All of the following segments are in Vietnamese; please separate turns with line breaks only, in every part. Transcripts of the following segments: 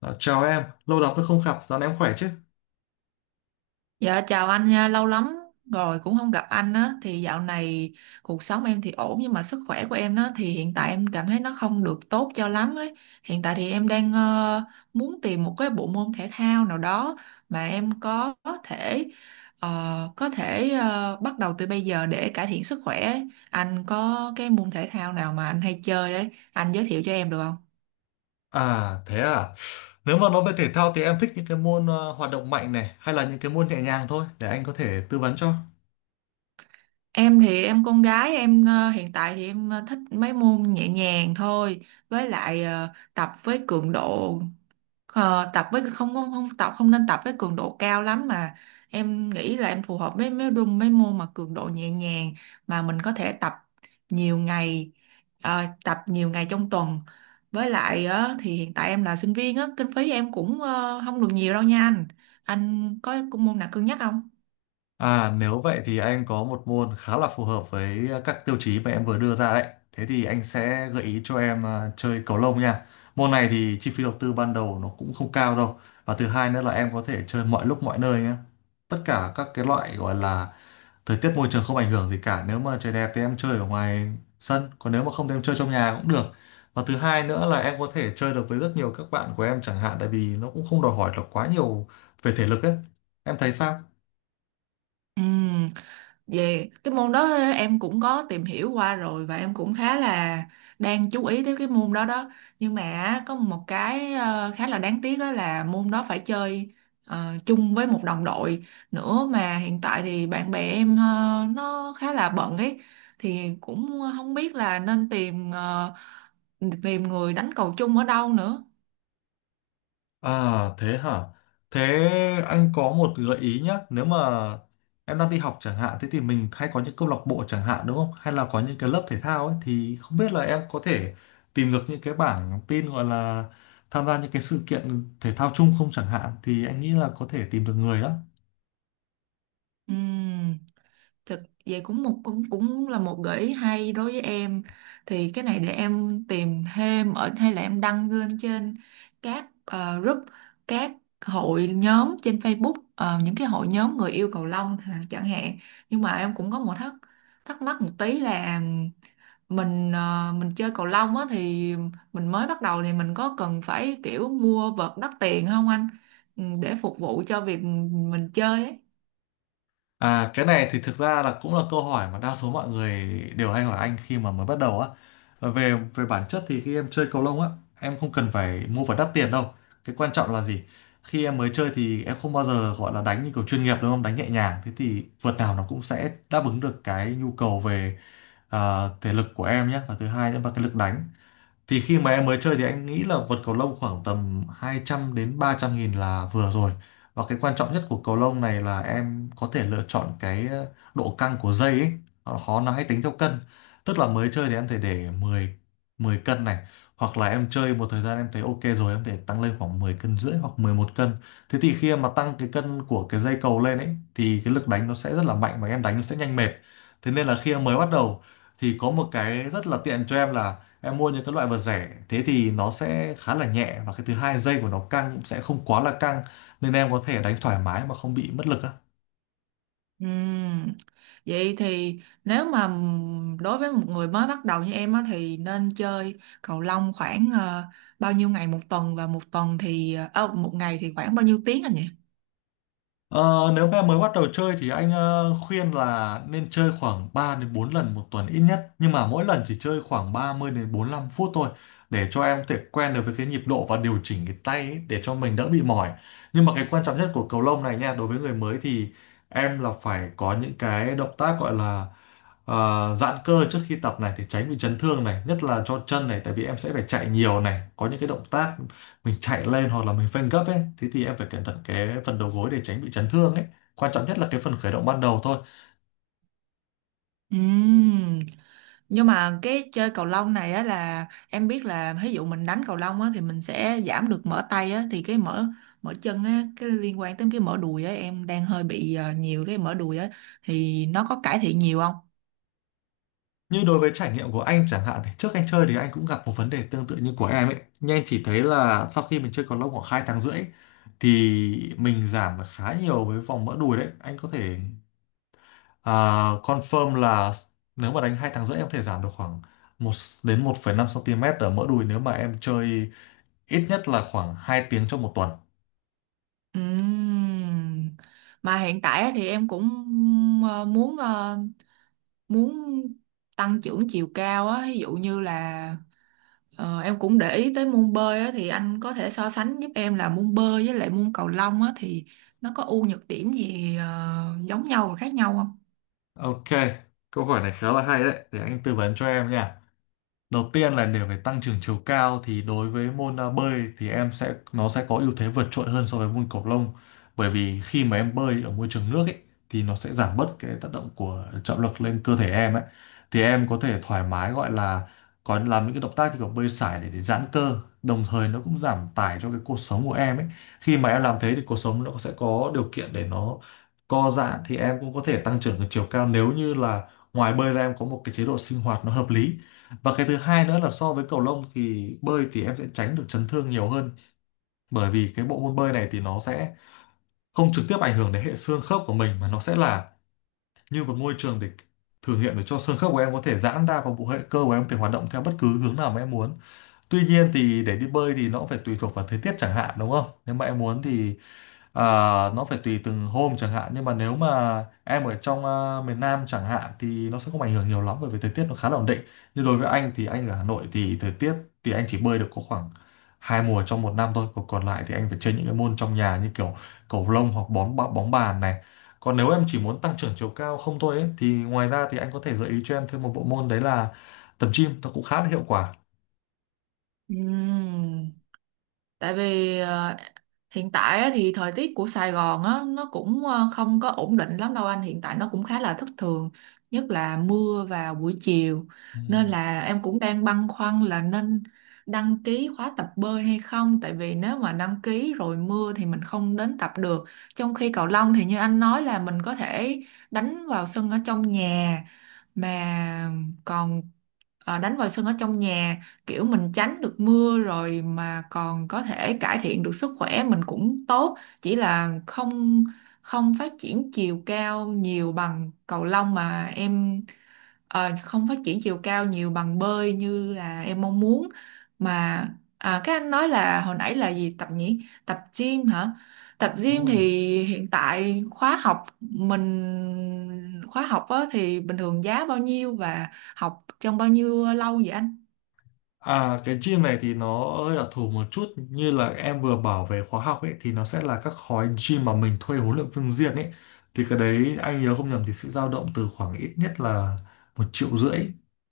Ờ, chào em, lâu lắm rồi không gặp, dạo này em khỏe chứ?
Dạ chào anh nha, lâu lắm rồi cũng không gặp anh á, thì dạo này cuộc sống em thì ổn, nhưng mà sức khỏe của em á thì hiện tại em cảm thấy nó không được tốt cho lắm ấy. Hiện tại thì em đang muốn tìm một cái bộ môn thể thao nào đó mà em thể ờ, có thể bắt đầu từ bây giờ để cải thiện sức khỏe ấy. Anh có cái môn thể thao nào mà anh hay chơi ấy, anh giới thiệu cho em được không?
À, thế à? Nếu mà nói về thể thao thì em thích những cái môn hoạt động mạnh này hay là những cái môn nhẹ nhàng thôi để anh có thể tư vấn cho.
Em thì em con gái em, hiện tại thì em thích mấy môn nhẹ nhàng thôi, với lại tập với cường độ tập với không, không không tập không nên tập với cường độ cao lắm, mà em nghĩ là em phù hợp với mấy đúng mấy môn mà cường độ nhẹ nhàng mà mình có thể tập nhiều ngày, tập nhiều ngày trong tuần, với lại thì hiện tại em là sinh viên á, kinh phí em cũng không được nhiều đâu nha anh. Anh có môn nào cân nhắc không?
À, nếu vậy thì anh có một môn khá là phù hợp với các tiêu chí mà em vừa đưa ra đấy. Thế thì anh sẽ gợi ý cho em à, chơi cầu lông nha. Môn này thì chi phí đầu tư ban đầu nó cũng không cao đâu. Và thứ hai nữa là em có thể chơi mọi lúc mọi nơi nhé. Tất cả các cái loại gọi là thời tiết môi trường không ảnh hưởng gì cả. Nếu mà trời đẹp thì em chơi ở ngoài sân, còn nếu mà không thì em chơi trong nhà cũng được. Và thứ hai nữa là em có thể chơi được với rất nhiều các bạn của em chẳng hạn tại vì nó cũng không đòi hỏi là quá nhiều về thể lực ấy. Em thấy sao?
Ừ. Về cái môn đó em cũng có tìm hiểu qua rồi và em cũng khá là đang chú ý tới cái môn đó đó. Nhưng mà á, có một cái khá là đáng tiếc đó là môn đó phải chơi chung với một đồng đội nữa, mà hiện tại thì bạn bè em nó khá là bận ấy, thì cũng không biết là nên tìm người đánh cầu chung ở đâu nữa.
À, thế hả? Thế anh có một gợi ý nhé. Nếu mà em đang đi học chẳng hạn, thế thì mình hay có những câu lạc bộ chẳng hạn đúng không? Hay là có những cái lớp thể thao ấy thì không biết là em có thể tìm được những cái bảng tin gọi là tham gia những cái sự kiện thể thao chung không chẳng hạn thì anh nghĩ là có thể tìm được người đó.
Ừm. Thực vậy, cũng là một gợi ý hay đối với em, thì cái này để em tìm thêm ở hay là em đăng lên trên các group, các hội nhóm trên Facebook, những cái hội nhóm người yêu cầu lông chẳng hạn. Nhưng mà em cũng có một thắc thắc mắc một tí là mình mình chơi cầu lông á thì mình mới bắt đầu thì mình có cần phải kiểu mua vợt đắt tiền không anh? Ừ, để phục vụ cho việc mình chơi ấy.
À, cái này thì thực ra là cũng là câu hỏi mà đa số mọi người đều hay hỏi anh khi mà mới bắt đầu á. Và Về về bản chất thì khi em chơi cầu lông á, em không cần phải mua phải đắt tiền đâu. Cái quan trọng là gì? Khi em mới chơi thì em không bao giờ gọi là đánh như kiểu chuyên nghiệp đúng không? Đánh nhẹ nhàng. Thế thì vợt nào nó cũng sẽ đáp ứng được cái nhu cầu về à, thể lực của em nhé. Và thứ hai nữa là cái lực đánh thì khi mà em mới chơi thì anh nghĩ là vật cầu lông khoảng tầm 200 đến 300 nghìn là vừa rồi, và cái quan trọng nhất của cầu lông này là em có thể lựa chọn cái độ căng của dây ấy. Họ họ- Nó hay tính theo cân, tức là mới chơi thì em thể để 10 10 cân này, hoặc là em chơi một thời gian em thấy ok rồi em thể tăng lên khoảng 10 cân rưỡi hoặc 11 cân. Thế thì khi em mà tăng cái cân của cái dây cầu lên ấy thì cái lực đánh nó sẽ rất là mạnh và em đánh nó sẽ nhanh mệt, thế nên là khi em mới bắt đầu thì có một cái rất là tiện cho em là em mua những cái loại vật rẻ, thế thì nó sẽ khá là nhẹ và cái thứ hai dây của nó căng cũng sẽ không quá là căng, nên em có thể đánh thoải mái mà không bị mất lực á.
Ừm, Vậy thì nếu mà đối với một người mới bắt đầu như em á thì nên chơi cầu lông khoảng bao nhiêu ngày một tuần, và một tuần thì một ngày thì khoảng bao nhiêu tiếng anh nhỉ?
Ờ, Nếu mà mới bắt đầu chơi thì anh khuyên là nên chơi khoảng 3 đến 4 lần một tuần ít nhất, nhưng mà mỗi lần chỉ chơi khoảng 30 đến 45 phút thôi để cho em có thể quen được với cái nhịp độ và điều chỉnh cái tay ấy để cho mình đỡ bị mỏi. Nhưng mà cái quan trọng nhất của cầu lông này nha, đối với người mới thì em là phải có những cái động tác gọi là giãn cơ trước khi tập này để tránh bị chấn thương này, nhất là cho chân này tại vì em sẽ phải chạy nhiều này, có những cái động tác mình chạy lên hoặc là mình phanh gấp ấy, thế thì em phải cẩn thận cái phần đầu gối để tránh bị chấn thương ấy. Quan trọng nhất là cái phần khởi động ban đầu thôi.
Ừm, Nhưng mà cái chơi cầu lông này á là em biết là ví dụ mình đánh cầu lông á thì mình sẽ giảm được mỡ tay á, thì cái mỡ mỡ chân á, cái liên quan tới cái mỡ đùi á, em đang hơi bị nhiều cái mỡ đùi á, thì nó có cải thiện nhiều không?
Như đối với trải nghiệm của anh chẳng hạn thì trước anh chơi thì anh cũng gặp một vấn đề tương tự như của em ấy, nhưng anh chỉ thấy là sau khi mình chơi cầu lông khoảng 2 tháng rưỡi thì mình giảm được khá nhiều với vòng mỡ đùi đấy. Anh có thể à, confirm là nếu mà đánh 2 tháng rưỡi em có thể giảm được khoảng một đến 1,5 cm ở mỡ đùi nếu mà em chơi ít nhất là khoảng 2 tiếng trong một tuần.
Ừm. Mà hiện tại á thì em cũng ờ, muốn ờ, muốn tăng trưởng chiều cao á, ví dụ như là em cũng để ý tới môn bơi á, thì anh có thể so sánh giúp em là môn bơi với lại môn cầu lông á thì nó có ưu nhược điểm gì giống nhau và khác nhau không?
Ok, câu hỏi này khá là hay đấy, để anh tư vấn cho em nha. Đầu tiên là để phải tăng trưởng chiều cao thì đối với môn à, bơi thì em sẽ nó sẽ có ưu thế vượt trội hơn so với môn cầu lông, bởi vì khi mà em bơi ở môi trường nước ấy thì nó sẽ giảm bớt cái tác động của trọng lực lên cơ thể em ấy, thì em có thể thoải mái gọi là có làm những cái động tác như kiểu bơi sải để giãn cơ, đồng thời nó cũng giảm tải cho cái cột sống của em ấy. Khi mà em làm thế thì cột sống nó sẽ có điều kiện để nó co giãn, thì em cũng có thể tăng trưởng được chiều cao nếu như là ngoài bơi ra em có một cái chế độ sinh hoạt nó hợp lý. Và cái thứ hai nữa là so với cầu lông thì bơi thì em sẽ tránh được chấn thương nhiều hơn, bởi vì cái bộ môn bơi này thì nó sẽ không trực tiếp ảnh hưởng đến hệ xương khớp của mình, mà nó sẽ là như một môi trường để thử nghiệm để cho xương khớp của em có thể giãn ra và bộ hệ cơ của em có thể hoạt động theo bất cứ hướng nào mà em muốn. Tuy nhiên thì để đi bơi thì nó cũng phải tùy thuộc vào thời tiết chẳng hạn đúng không? Nếu mà em muốn thì à, nó phải tùy từng hôm chẳng hạn, nhưng mà nếu mà em ở trong à, miền Nam chẳng hạn thì nó sẽ không ảnh hưởng nhiều lắm bởi vì thời tiết nó khá là ổn định, nhưng đối với anh thì anh ở Hà Nội thì thời tiết thì anh chỉ bơi được có khoảng 2 mùa trong một năm thôi, còn còn lại thì anh phải chơi những cái môn trong nhà như kiểu cầu lông hoặc bóng bóng bóng bàn này. Còn nếu em chỉ muốn tăng trưởng chiều cao không thôi ấy, thì ngoài ra thì anh có thể gợi ý cho em thêm một bộ môn đấy là tập gym, nó cũng khá là hiệu quả.
Ừm. Tại vì hiện tại á thì thời tiết của Sài Gòn á nó cũng không có ổn định lắm đâu anh, hiện tại nó cũng khá là thất thường, nhất là mưa vào buổi chiều,
Ừ,
nên là em cũng đang băn khoăn là nên đăng ký khóa tập bơi hay không, tại vì nếu mà đăng ký rồi mưa thì mình không đến tập được, trong khi cầu lông thì như anh nói là mình có thể đánh vào sân ở trong nhà, mà còn đánh vòi sân ở trong nhà, kiểu mình tránh được mưa rồi mà còn có thể cải thiện được sức khỏe mình cũng tốt, chỉ là không không phát triển chiều cao nhiều bằng cầu lông mà em không phát triển chiều cao nhiều bằng bơi như là em mong muốn. Mà à, các anh nói là hồi nãy là gì tập nhỉ, tập gym hả, tập
đúng
gym
rồi.
thì hiện tại khóa học mình khóa học á, thì bình thường giá bao nhiêu và học trong bao nhiêu lâu vậy anh?
À, cái gym này thì nó hơi đặc thù một chút, như là em vừa bảo về khóa học ấy thì nó sẽ là các khói gym mà mình thuê huấn luyện viên riêng ấy, thì cái đấy anh nhớ không nhầm thì sẽ dao động từ khoảng ít nhất là 1 triệu rưỡi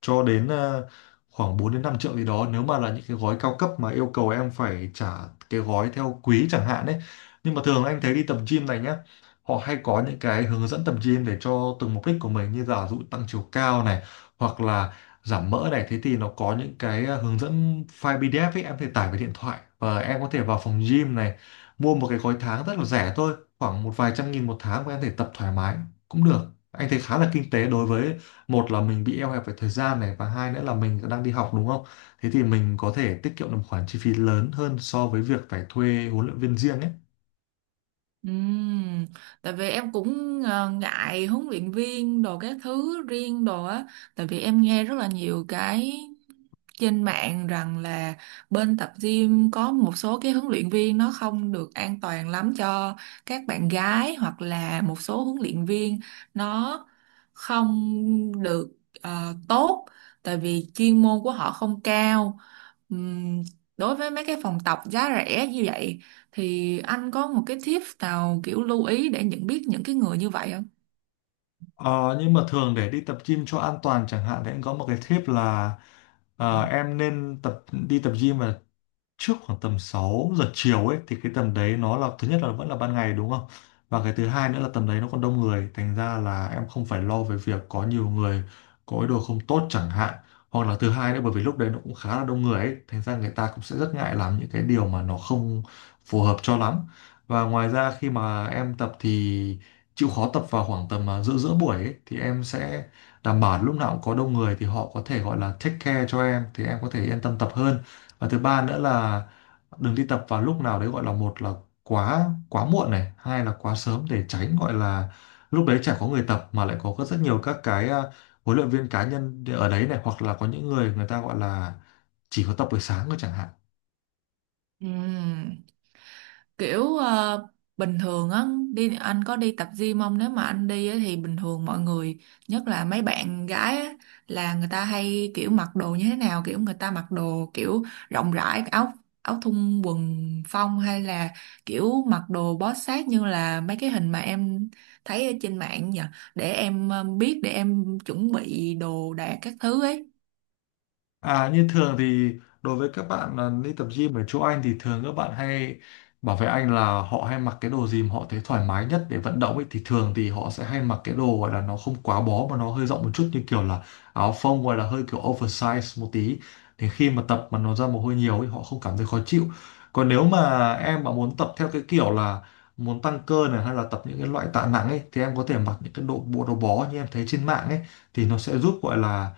cho đến khoảng 4 đến 5 triệu gì đó nếu mà là những cái gói cao cấp mà yêu cầu em phải trả cái gói theo quý chẳng hạn ấy. Nhưng mà thường anh thấy đi tập gym này nhá, họ hay có những cái hướng dẫn tập gym để cho từng mục đích của mình, như giả dụ tăng chiều cao này hoặc là giảm mỡ này, thế thì nó có những cái hướng dẫn file PDF ấy em có thể tải về điện thoại và em có thể vào phòng gym này mua một cái gói tháng rất là rẻ thôi, khoảng một vài trăm nghìn một tháng và em có thể tập thoải mái cũng được. Anh thấy khá là kinh tế đối với một là mình bị eo hẹp về thời gian này và hai nữa là mình đang đi học đúng không, thế thì mình có thể tiết kiệm được một khoản chi phí lớn hơn so với việc phải thuê huấn luyện viên riêng ấy.
Ừm, tại vì em cũng ngại huấn luyện viên đồ các thứ riêng đồ á, tại vì em nghe rất là nhiều cái trên mạng rằng là bên tập gym có một số cái huấn luyện viên nó không được an toàn lắm cho các bạn gái, hoặc là một số huấn luyện viên nó không được tốt tại vì chuyên môn của họ không cao. Ừm, đối với mấy cái phòng tập giá rẻ như vậy thì anh có một cái tip nào kiểu lưu ý để nhận biết những cái người như vậy không?
Ờ, nhưng mà thường để đi tập gym cho an toàn chẳng hạn thì em có một cái tip là em nên tập đi tập gym vào trước khoảng tầm 6 giờ chiều ấy, thì cái tầm đấy nó là thứ nhất là vẫn là ban ngày đúng không? Và cái thứ hai nữa là tầm đấy nó còn đông người, thành ra là em không phải lo về việc có nhiều người có ý đồ không tốt chẳng hạn, hoặc là thứ hai nữa bởi vì lúc đấy nó cũng khá là đông người ấy, thành ra người ta cũng sẽ rất ngại làm những cái điều mà nó không phù hợp cho lắm. Và ngoài ra khi mà em tập thì chịu khó tập vào khoảng tầm giữa giữa buổi ấy, thì em sẽ đảm bảo lúc nào cũng có đông người thì họ có thể gọi là take care cho em, thì em có thể yên tâm tập hơn. Và thứ ba nữa là đừng đi tập vào lúc nào đấy, gọi là một là quá quá muộn này, hai là quá sớm, để tránh gọi là lúc đấy chả có người tập mà lại có rất nhiều các cái huấn luyện viên cá nhân ở đấy này, hoặc là có những người người ta gọi là chỉ có tập buổi sáng thôi chẳng hạn.
Ừm. Kiểu bình thường á, đi anh có đi tập gym không, nếu mà anh đi á, thì bình thường mọi người, nhất là mấy bạn gái á, là người ta hay kiểu mặc đồ như thế nào, kiểu người ta mặc đồ kiểu rộng rãi, áo áo thun quần phong, hay là kiểu mặc đồ bó sát như là mấy cái hình mà em thấy ở trên mạng nhỉ, để em biết để em chuẩn bị đồ đạc các thứ ấy.
À, như thường thì đối với các bạn đi tập gym ở chỗ anh thì thường các bạn hay bảo với anh là họ hay mặc cái đồ gì mà họ thấy thoải mái nhất để vận động ấy, thì thường thì họ sẽ hay mặc cái đồ gọi là nó không quá bó mà nó hơi rộng một chút, như kiểu là áo phông gọi là hơi kiểu oversize một tí, thì khi mà tập mà nó ra mồ hôi nhiều ấy họ không cảm thấy khó chịu. Còn nếu mà em mà muốn tập theo cái kiểu là muốn tăng cơ này, hay là tập những cái loại tạ nặng ấy, thì em có thể mặc những cái đồ bộ đồ bó như em thấy trên mạng ấy, thì nó sẽ giúp gọi là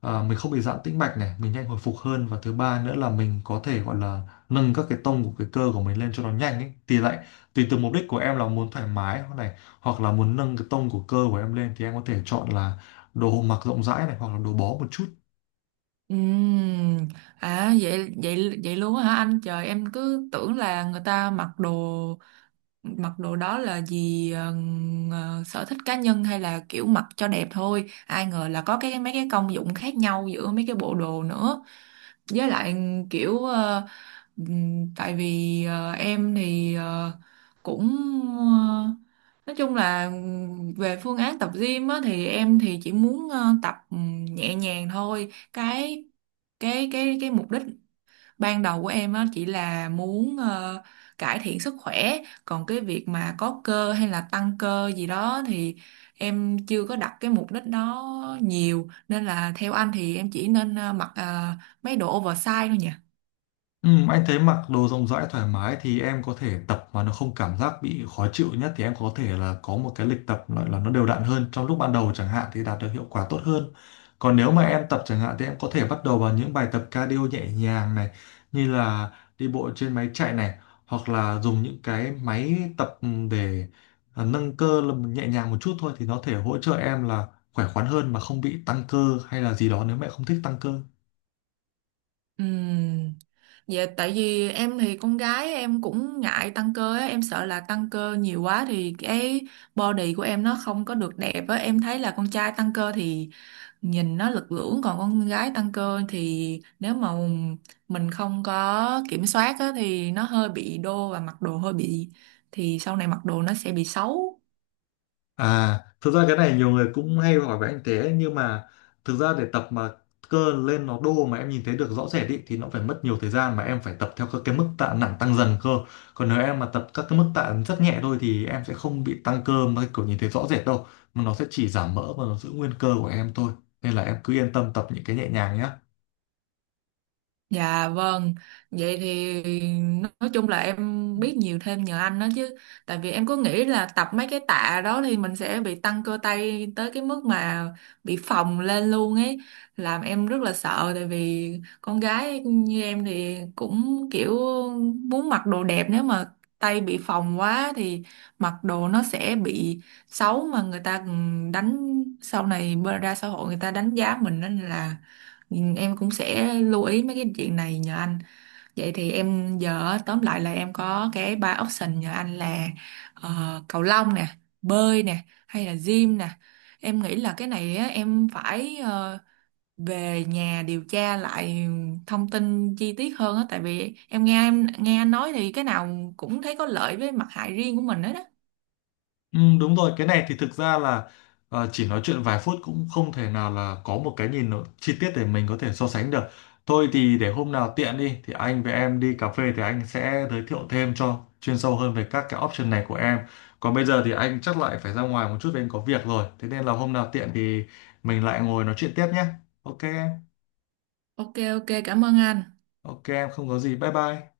mình không bị giãn tĩnh mạch này, mình nhanh hồi phục hơn, và thứ ba nữa là mình có thể gọi là nâng các cái tông của cái cơ của mình lên cho nó nhanh ấy, thì lại tùy từ mục đích của em là muốn thoải mái hoặc này, hoặc là muốn nâng cái tông của cơ của em lên, thì em có thể chọn là đồ mặc rộng rãi này hoặc là đồ bó một chút.
Ừm, à vậy vậy vậy luôn á hả anh? Trời, em cứ tưởng là người ta mặc đồ đó là gì sở thích cá nhân hay là kiểu mặc cho đẹp thôi, ai ngờ là có cái mấy cái công dụng khác nhau giữa mấy cái bộ đồ nữa. Với lại kiểu tại vì em thì cũng ờ, nói chung là về phương án tập gym á, thì em thì chỉ muốn tập nhẹ nhàng thôi, cái mục đích ban đầu của em á chỉ là muốn cải thiện sức khỏe, còn cái việc mà có cơ hay là tăng cơ gì đó thì em chưa có đặt cái mục đích đó nhiều, nên là theo anh thì em chỉ nên mặc mấy đồ oversize thôi nhỉ?
Ừ, anh thấy mặc đồ rộng rãi thoải mái thì em có thể tập mà nó không cảm giác bị khó chịu nhất, thì em có thể là có một cái lịch tập gọi là nó đều đặn hơn trong lúc ban đầu chẳng hạn, thì đạt được hiệu quả tốt hơn. Còn nếu mà em tập chẳng hạn thì em có thể bắt đầu bằng những bài tập cardio nhẹ nhàng này, như là đi bộ trên máy chạy này, hoặc là dùng những cái máy tập để nâng cơ là nhẹ nhàng một chút thôi, thì nó thể hỗ trợ em là khỏe khoắn hơn mà không bị tăng cơ hay là gì đó nếu mẹ không thích tăng cơ.
Ừm, vậy tại vì em thì con gái em cũng ngại tăng cơ á, em sợ là tăng cơ nhiều quá thì cái body của em nó không có được đẹp á, em thấy là con trai tăng cơ thì nhìn nó lực lưỡng, còn con gái tăng cơ thì nếu mà mình không có kiểm soát á, thì nó hơi bị đô và mặc đồ hơi bị, thì sau này mặc đồ nó sẽ bị xấu.
À, thực ra cái này nhiều người cũng hay hỏi với anh thế, nhưng mà thực ra để tập mà cơ lên nó đô mà em nhìn thấy được rõ rệt ý, thì nó phải mất nhiều thời gian mà em phải tập theo các cái mức tạ nặng tăng dần cơ. Còn nếu em mà tập các cái mức tạ rất nhẹ thôi thì em sẽ không bị tăng cơ mà kiểu nhìn thấy rõ rệt đâu. Mà nó sẽ chỉ giảm mỡ và nó giữ nguyên cơ của em thôi. Nên là em cứ yên tâm tập những cái nhẹ nhàng nhé.
Dạ vâng, vậy thì nói chung là em biết nhiều thêm nhờ anh đó chứ. Tại vì em cứ nghĩ là tập mấy cái tạ đó thì mình sẽ bị tăng cơ tay tới cái mức mà bị phồng lên luôn ấy. Làm em rất là sợ, tại vì con gái như em thì cũng kiểu muốn mặc đồ đẹp, nếu mà tay bị phồng quá thì mặc đồ nó sẽ bị xấu mà người ta đánh sau này ra xã hội người ta đánh giá mình, nên là ừ, em cũng sẽ lưu ý mấy cái chuyện này nhờ anh. Vậy thì em giờ á, tóm lại là em có cái ba option nhờ anh là ờ, cầu lông nè, bơi nè, hay là gym nè. Em nghĩ là cái này á, em phải về nhà điều tra lại thông tin chi tiết hơn á, tại vì em nghe anh nói thì cái nào cũng thấy có lợi với mặt hại riêng của mình hết đó.
Ừ, đúng rồi, cái này thì thực ra là chỉ nói chuyện vài phút cũng không thể nào là có một cái nhìn nó chi tiết để mình có thể so sánh được. Thôi thì để hôm nào tiện đi thì anh với em đi cà phê, thì anh sẽ giới thiệu thêm cho chuyên sâu hơn về các cái option này của em. Còn bây giờ thì anh chắc lại phải ra ngoài một chút vì anh có việc rồi. Thế nên là hôm nào tiện thì mình lại ngồi nói chuyện tiếp nhé. Ok em,
Ok ok, cảm ơn anh.
ok em không có gì. Bye bye.